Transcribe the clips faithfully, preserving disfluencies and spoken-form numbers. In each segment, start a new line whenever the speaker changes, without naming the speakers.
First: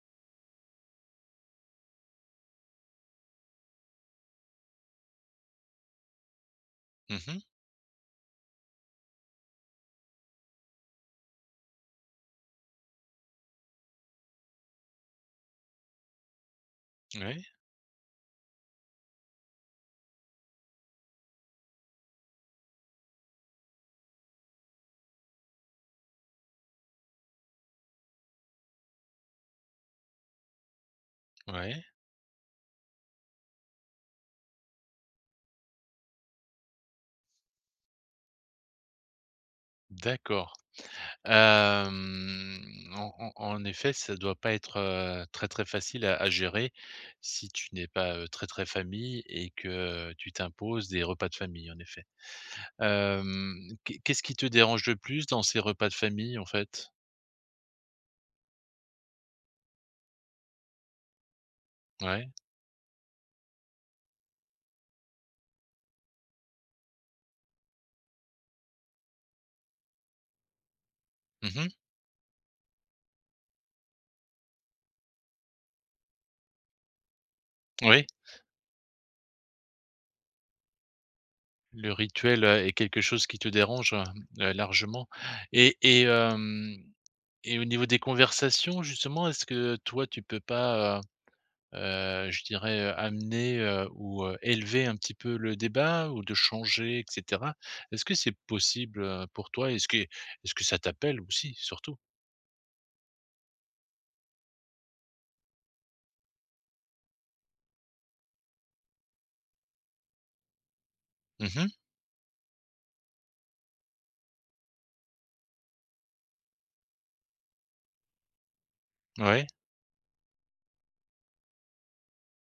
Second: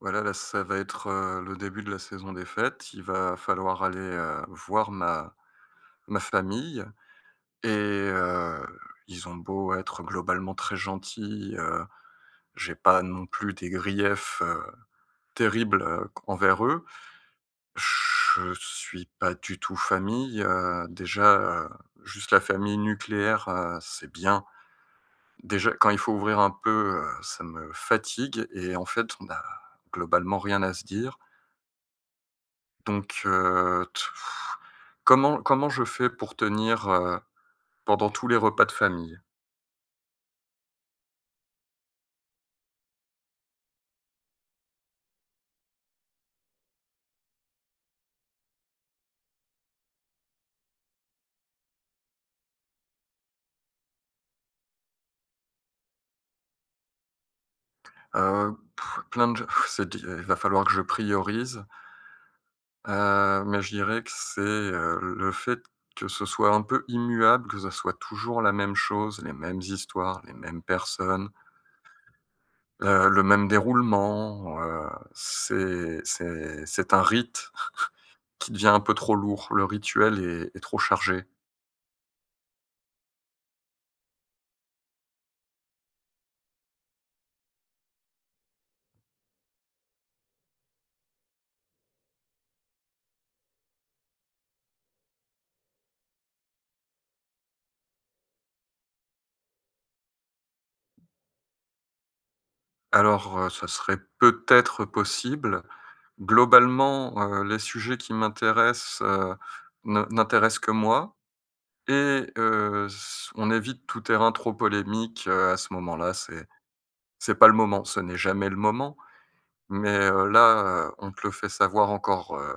Voilà, là, ça va être, heu, le début de la saison des fêtes. Il va falloir aller, heu, voir ma ma famille,
Mmh mh.
et heu, ils ont beau être globalement très gentils, heu, j'ai pas non plus des griefs, heu, terribles, heu, envers eux.
Ouais,
Je suis pas du tout famille, heu, déjà, heu, juste la famille nucléaire, heu, c'est bien. Déjà, quand il faut ouvrir un peu, heu, ça me fatigue et en fait, on a globalement rien à se dire.
ouais,
Donc heu, t pff, comment comment je fais pour tenir, heu, pendant tous les repas de famille?
d'accord. Hem, en en en effet, ça doit pas être, heu, très, très facile à à gérer si tu n'es pas, heu, très, très famille et que tu t'imposes des repas de famille, en effet. Hem, qu'est qu'est-ce qui te dérange le plus dans ces repas de famille, en fait?
Heu, plein de c'est di il va falloir que je priorise,
Ouais.
heu, mais je dirais que c'est, heu, le fait que ce soit un peu immuable, que ça soit toujours la même chose, les mêmes histoires, les mêmes personnes,
Mmh.
heu, le même déroulement, heu, c'est c'est c'est un rite
Oui,
qui devient un peu trop lourd. Le rituel est est trop chargé.
le rituel, heu, est quelque chose qui te dérange, heu, largement et et hem et au niveau des conversations, justement, est-ce que toi, tu peux pas, heu, je dirais, heu, amener, heu, ou, heu, élever un petit peu le débat ou de changer et cetera. Est-ce que c'est possible, heu, pour toi? Est-ce que est-ce que ça t'appelle aussi, surtout?
Alors, heu, ça serait peut-être possible. Globalement, heu, les sujets qui m'intéressent, heu, ne n'intéressent que moi,
Mmh mh.
et heu, s on évite tout terrain trop polémique, heu, à ce moment-là. C'est c'est pas le moment, ce n'est jamais le moment,
Ouais,
mais heu, là, heu, on te le fait savoir encore, heu,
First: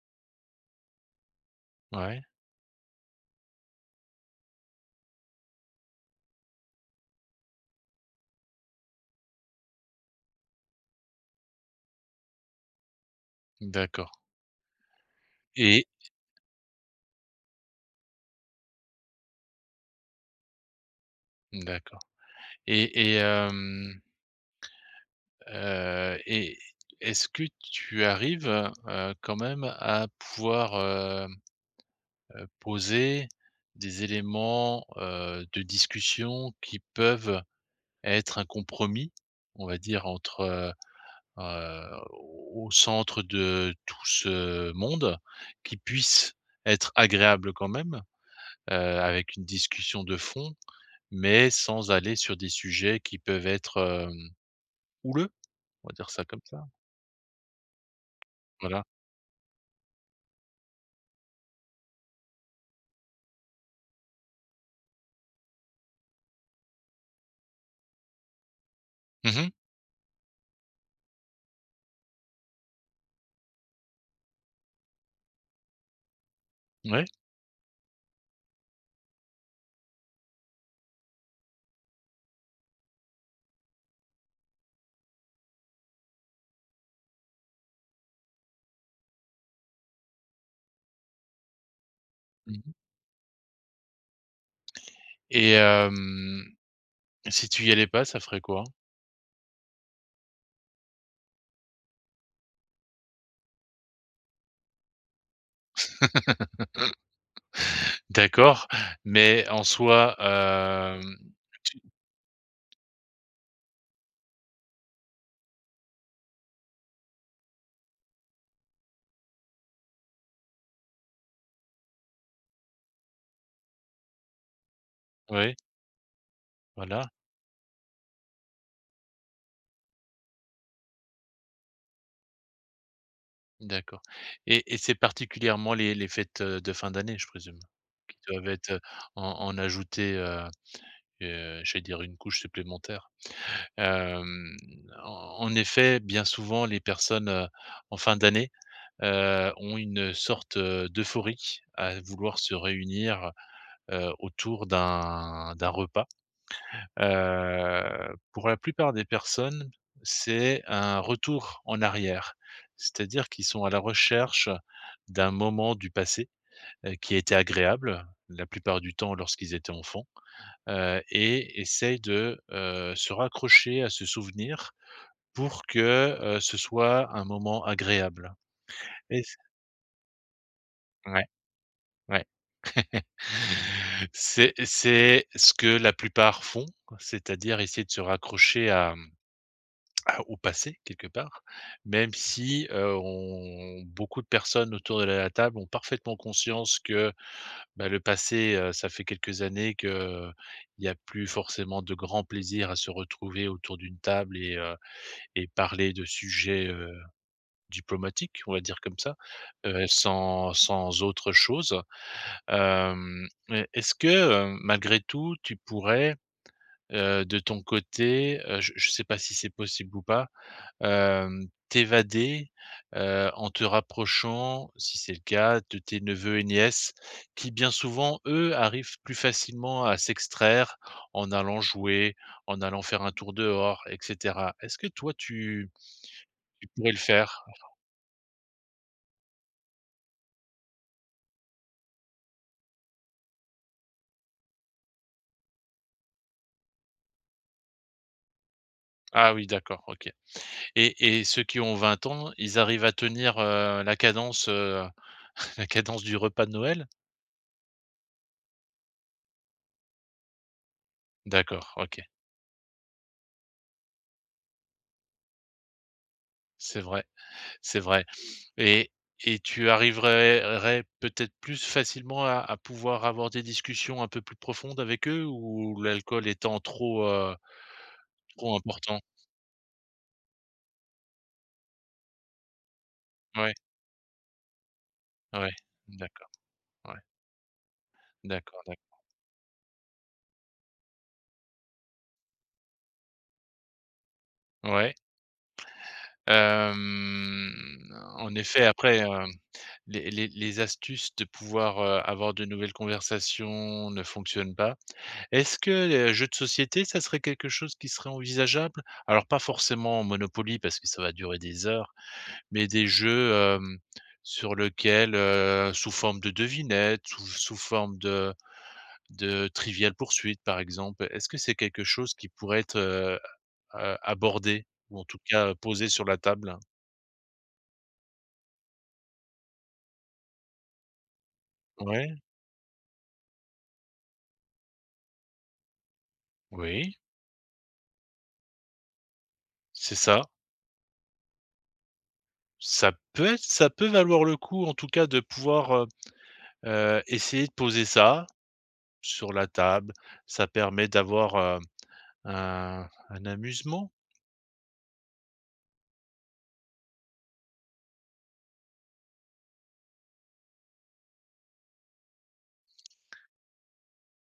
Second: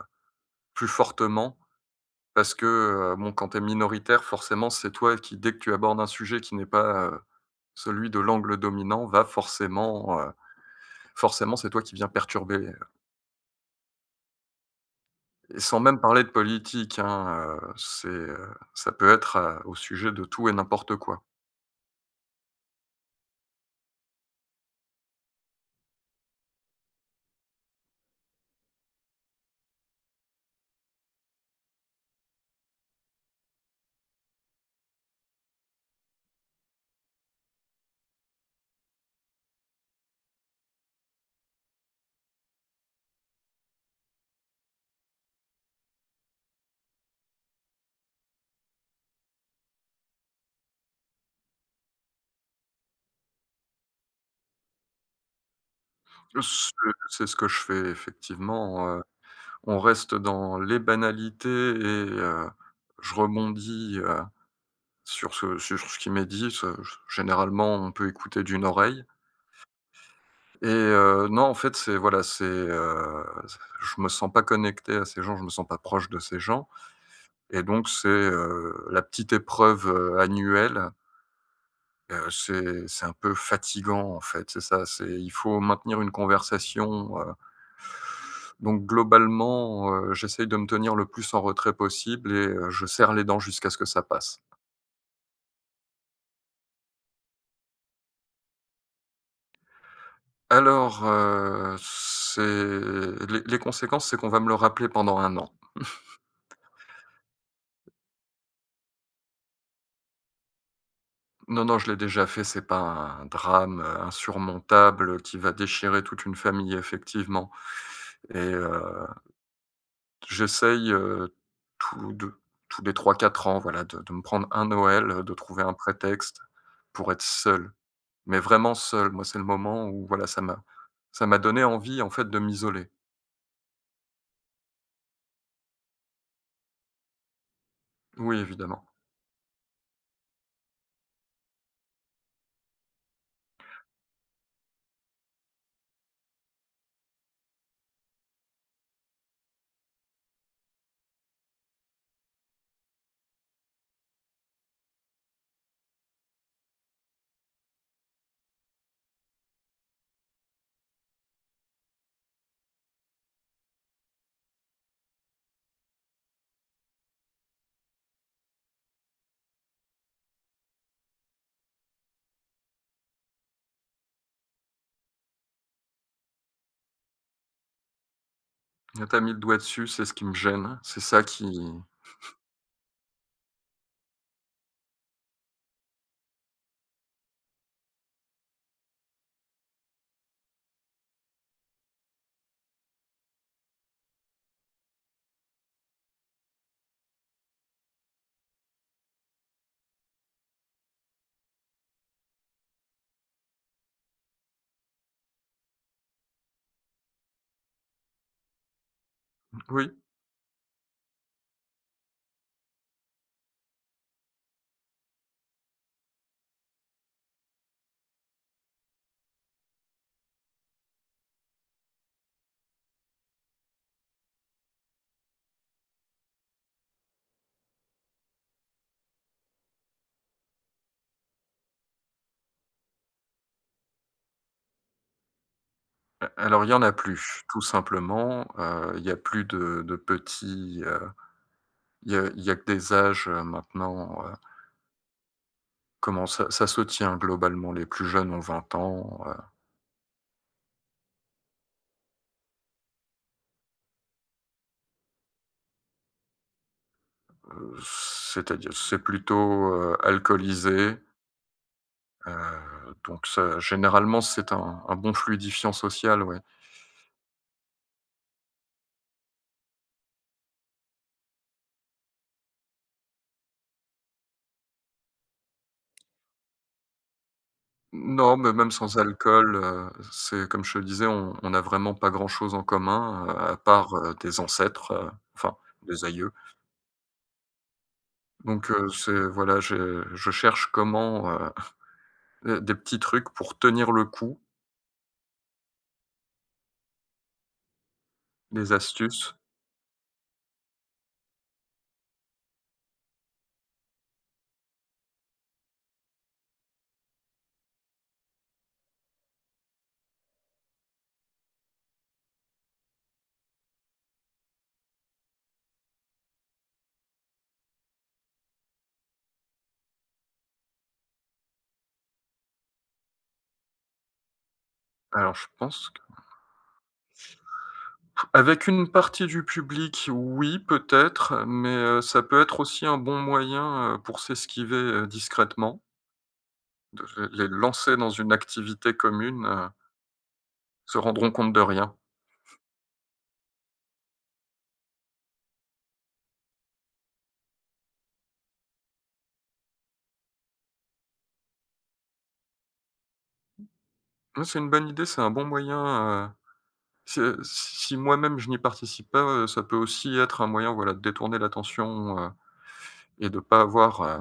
plus fortement,
ouais,
parce que, heu, bon, quand tu es minoritaire, forcément, c'est toi qui, dès que tu abordes un sujet qui n'est pas, heu, celui de l'angle dominant, va forcément, heu, forcément, c'est toi qui viens perturber.
d'accord
Et sans
et
même parler de politique, hein, heu, c'est, heu, ça peut être, heu, au sujet de tout et n'importe quoi.
d'accord et et hem, heu et est-ce que tu arrives, heu quand même à pouvoir, heu heu, poser des éléments, heu, de discussion qui peuvent être un compromis, on va dire, entre, heu heu, au centre de tout ce monde, qui puisse être agréable quand même, heu, avec une discussion de fond, mais sans aller sur des sujets qui peuvent être, hem, houleux, on va dire ça comme ça.
Ce c'est ce que je fais
Voilà.
effectivement, heu, on reste dans les banalités, et heu, je rebondis, heu, sur ce sur ce qui m'est dit, ce généralement on peut écouter d'une oreille,
Mmh.
et heu, non, en fait c'est voilà, c'est, heu, je me sens pas connecté à ces gens, je me sens pas proche de ces gens,
Ouais.
et donc c'est, heu, la petite épreuve, heu, annuelle. Heu, c'est c'est un peu fatigant, en fait, c'est ça, c'est il faut maintenir une conversation, heu, donc globalement, heu, j'essaye de me tenir le plus en retrait possible, et heu,
Mmh,
je serre les dents jusqu'à ce que ça passe.
et hem, si tu y allais pas, ça ferait quoi?
Alors, heu, c'est les les conséquences, c'est qu'on va me le rappeler pendant un an.
D'accord, mais en soi, hem.
Non, non, je l'ai déjà fait, c'est pas un drame, heu, insurmontable, qui va déchirer toute une famille, effectivement, et heu j'essaye, heu, tous de tous les trois quatre ans, voilà, de de me prendre un Noël, heu, de
Ouais,
trouver un prétexte pour
voilà.
être seul, mais vraiment seul. Moi, c'est le moment où, voilà, ça m'a ça m'a donné envie, en fait, de m'isoler.
D'accord et et c'est particulièrement les les fêtes, heu, de fin d'année, je présume? Qui
Oui,
doivent être, heu,
évidemment.
en en ajouter, heu heu, j'allais dire une couche supplémentaire. Hem, en en effet, bien souvent, les personnes, heu, en fin d'année, heu, ont une sorte, heu, d'euphorie à vouloir se réunir, heu, autour d'un d'un repas. Heu, pour la plupart des personnes, c'est un retour en arrière. C'est-à-dire qu'ils sont à la recherche d'un moment du passé, heu, qui a été agréable, la plupart du temps lorsqu'ils étaient enfants, heu et essayent de, heu, se raccrocher à ce souvenir pour que, heu, ce soit un moment agréable
T'as
et
mis
c
le doigt dessus, c'est ce qui me gêne, c'est ça
ouais,
qui
ouais. C'est c'est ce que la plupart font, c'est-à-dire essayer de se raccrocher à, ah, au passé, quelque part, même si, heu, on beaucoup de personnes autour de la table ont parfaitement conscience que, bah, le passé, heu, ça fait quelques années que euh, il n'y a plus forcément de grand plaisir à se retrouver autour d'une table et heu et parler de sujets, heu, diplomatiques, on va dire comme ça, heu,
oui,
sans sans autre chose. Hem, e est-ce que, heu, malgré tout, tu pourrais, heu, de ton côté, heu, je ne sais pas si c'est possible ou pas, hem, t'évader, heu, en te rapprochant, si c'est le cas, de tes neveux et nièces qui, bien souvent, eux, arrivent plus facilement à s'extraire en allant jouer, en allant faire un tour dehors et cetera. Est-ce que toi, tu
a alors
tu
il y en a
pourrais le
plus,
faire?
tout simplement, heu, il y n'y a plus de de petits, heu, il y a il y a que des âges, heu, maintenant, heu, comment ça ça se tient globalement, les plus jeunes ont vingt ans,
Ah oui, d'accord, OK, et et ceux qui ont vingt ans, ils arrivent à tenir, heu, la cadence, heu, la cadence du repas de Noël?
c'est-à-dire, c'est plutôt, heu, alcoolisé,
D'accord, OK.
heu, donc ça généralement, c'est un un bon fluidifiant social, ouais.
C'est vrai, c'est vrai. Et et tu arriverais peut-être plus facilement à à pouvoir avoir des discussions un peu plus profondes avec eux ou l'alcool étant trop, heu,
Non, mais
trop
même sans
important?
alcool, heu, c'est comme je te disais, on on a vraiment pas grand-chose en commun, heu,
Ouais,
à part, heu, des ancêtres, heu,
ouais,
enfin des
d'accord,
aïeux,
ouais, d'accord,
donc heu,
d'accord.
c'est voilà, je je cherche comment, heu, des petits trucs pour tenir le coup,
Ouais. Hem, en effet,
des
après, hem,
astuces.
les les les astuces de pouvoir, heu, avoir de nouvelles conversations ne fonctionnent pas. Est-ce que les jeux de société, ça serait quelque chose qui serait envisageable? Alors pas forcément en Monopoly parce que ça va durer des heures. Mais des jeux, hem, sur lequel, heu, sous forme de devinettes, sous sous forme de de Trivial poursuite, par exemple. Est-ce que c'est quelque chose qui pourrait être, heu, a abordé ou en tout
Alors je
cas, heu, posé
pense,
sur la table?
avec une partie du public, oui, peut-être, mais heu,
Ouais,
ça peut être aussi un bon moyen, heu, pour s'esquiver, heu, discrètement,
oui,
de les lancer dans une activité commune, heu,
c'est ça.
se rendront compte de rien.
Ça peut être, ça peut valoir le coup, en tout cas, de pouvoir, heu heu, essayer de poser ça sur la table. Ça permet d'avoir, heu, un un amusement,
Ouais, c'est une bonne idée, c'est un bon moyen, heu, c'est si moi-même je n'y participe pas, heu, ça peut aussi être un moyen, voilà, de détourner l'attention, heu et de pas avoir, heu,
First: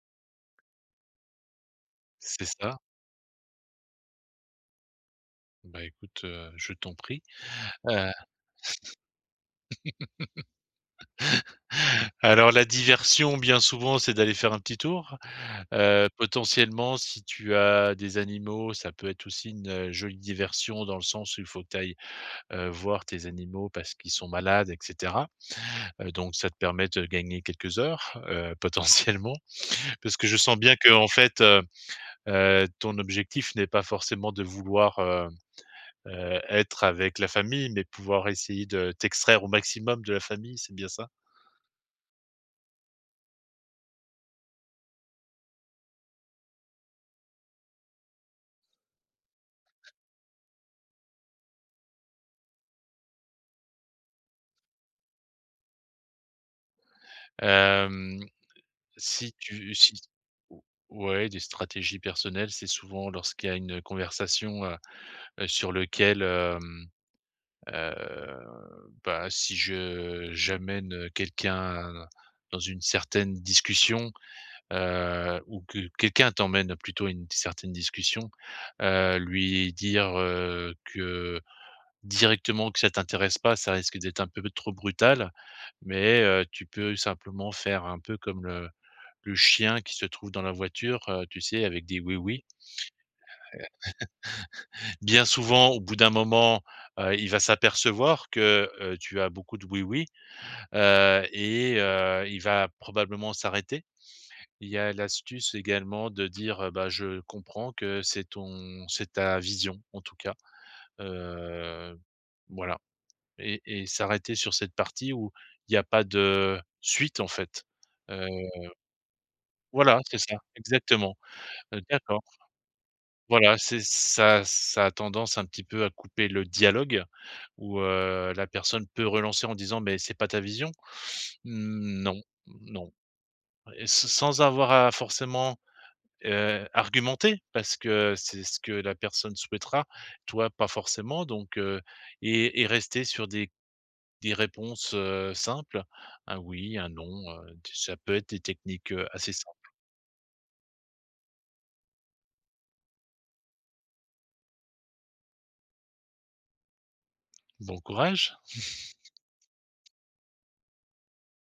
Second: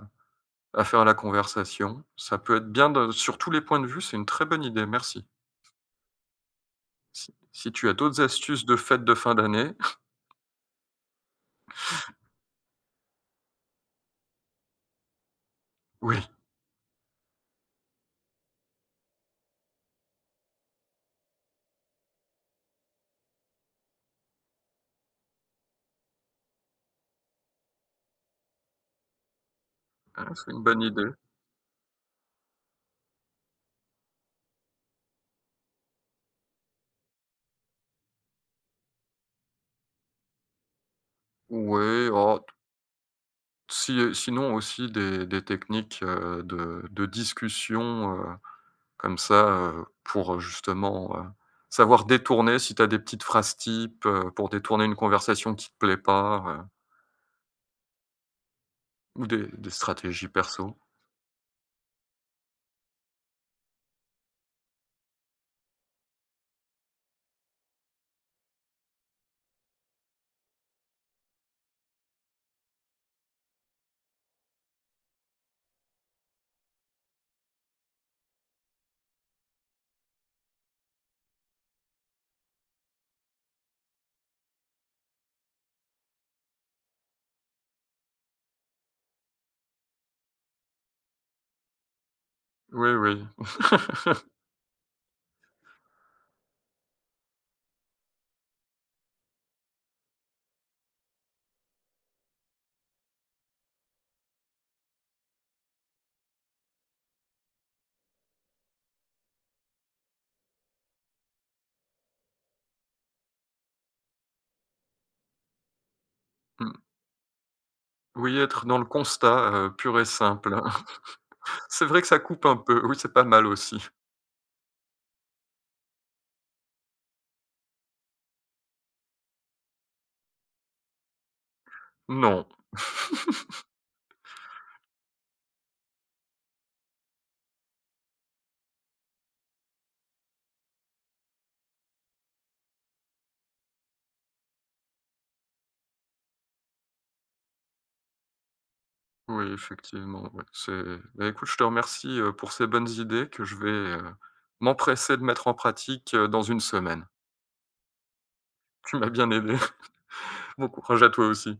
à faire la conversation. Ça
c'est
peut être
ça.
bien de sur tous les points de vue, c'est une très bonne idée, merci.
Bah, écoute, heu, je t'en prie,
Si si tu as
heu.
d'autres astuces de fêtes de fin d'année.
Alors la diversion, bien souvent, c'est d'aller faire un petit tour. Heu,
Oui.
potentiellement, si tu as des animaux, ça peut être aussi une, heu, jolie diversion dans le sens où il faut que tu ailles, heu, voir tes animaux parce qu'ils sont malades et cetera. Heu, donc ça te permet de gagner quelques heures, heu, potentiellement. Parce que
Ah,
je
c'est
sens
une
bien
bonne
qu'en
idée.
fait, heu heu, ton objectif n'est pas forcément de vouloir, heu heu, être avec la famille, mais pouvoir essayer de t'extraire au maximum de la famille, c'est bien ça?
Oui. Oh, t- si, euh, sinon aussi des, des techniques, euh, de, de discussion, euh, comme ça, euh, pour, euh, justement, euh, savoir détourner, si tu as des petites phrases types, euh, pour détourner une conversation qui te plaît pas, euh,
Hem
ou
Si
des, des
tu si
stratégies perso.
ouais, des stratégies personnelles, c'est souvent lorsqu'il y a une conversation, heu heu, sur lequel, hem, heu, bah, si je j'amène quelqu'un dans une certaine discussion, heu, ou que quelqu'un t'emmène plutôt à une certaine discussion, heu, lui dire, heu, que directement que ça t'intéresse pas, ça risque d'être un peu trop brutal. Mais, heu, tu peux simplement faire un peu comme le le chien qui se trouve dans la voiture, heu, tu sais, avec des oui-oui.
Oui, oui.
Bien souvent, au bout d'un moment, heu, il va s'apercevoir que, heu, tu as beaucoup de oui-oui, heu et heu, il va probablement s'arrêter. Il y a l'astuce également de dire, heu: «Bah, je comprends que c'est ton c'est ta vision, en tout cas». Heu, voilà, et et s'arrêter sur cette partie où il n'y a pas de
Mm.
suite, en fait. Heu,
Oui, être dans le constat, euh, pur
voilà,
et
c'est ça,
simple.
exactement. Heu,
C'est vrai que ça
d'accord.
coupe un peu. Oui, c'est pas mal
Voilà,
aussi.
c'est ça, ça a tendance un petit peu à couper le dialogue où, heu, la personne peut relancer en disant: «Mais c'est pas ta vision?» «Mmh, non,
Non.
non», et s sans avoir à forcément, heu, argumenter parce que c'est ce que la personne souhaitera, toi pas forcément donc heu, et et rester sur des des réponses, heu, simples, un oui, un non, heu, ça peut être des techniques, heu, assez
Oui,
simples.
effectivement, ouais, c'est bah, écoute, je te remercie, heu, pour ces bonnes idées que je vais, heu, m'empresser de mettre en pratique, heu, dans une semaine.
Bon courage.
Tu m'as bien aidé, bon courage à toi aussi.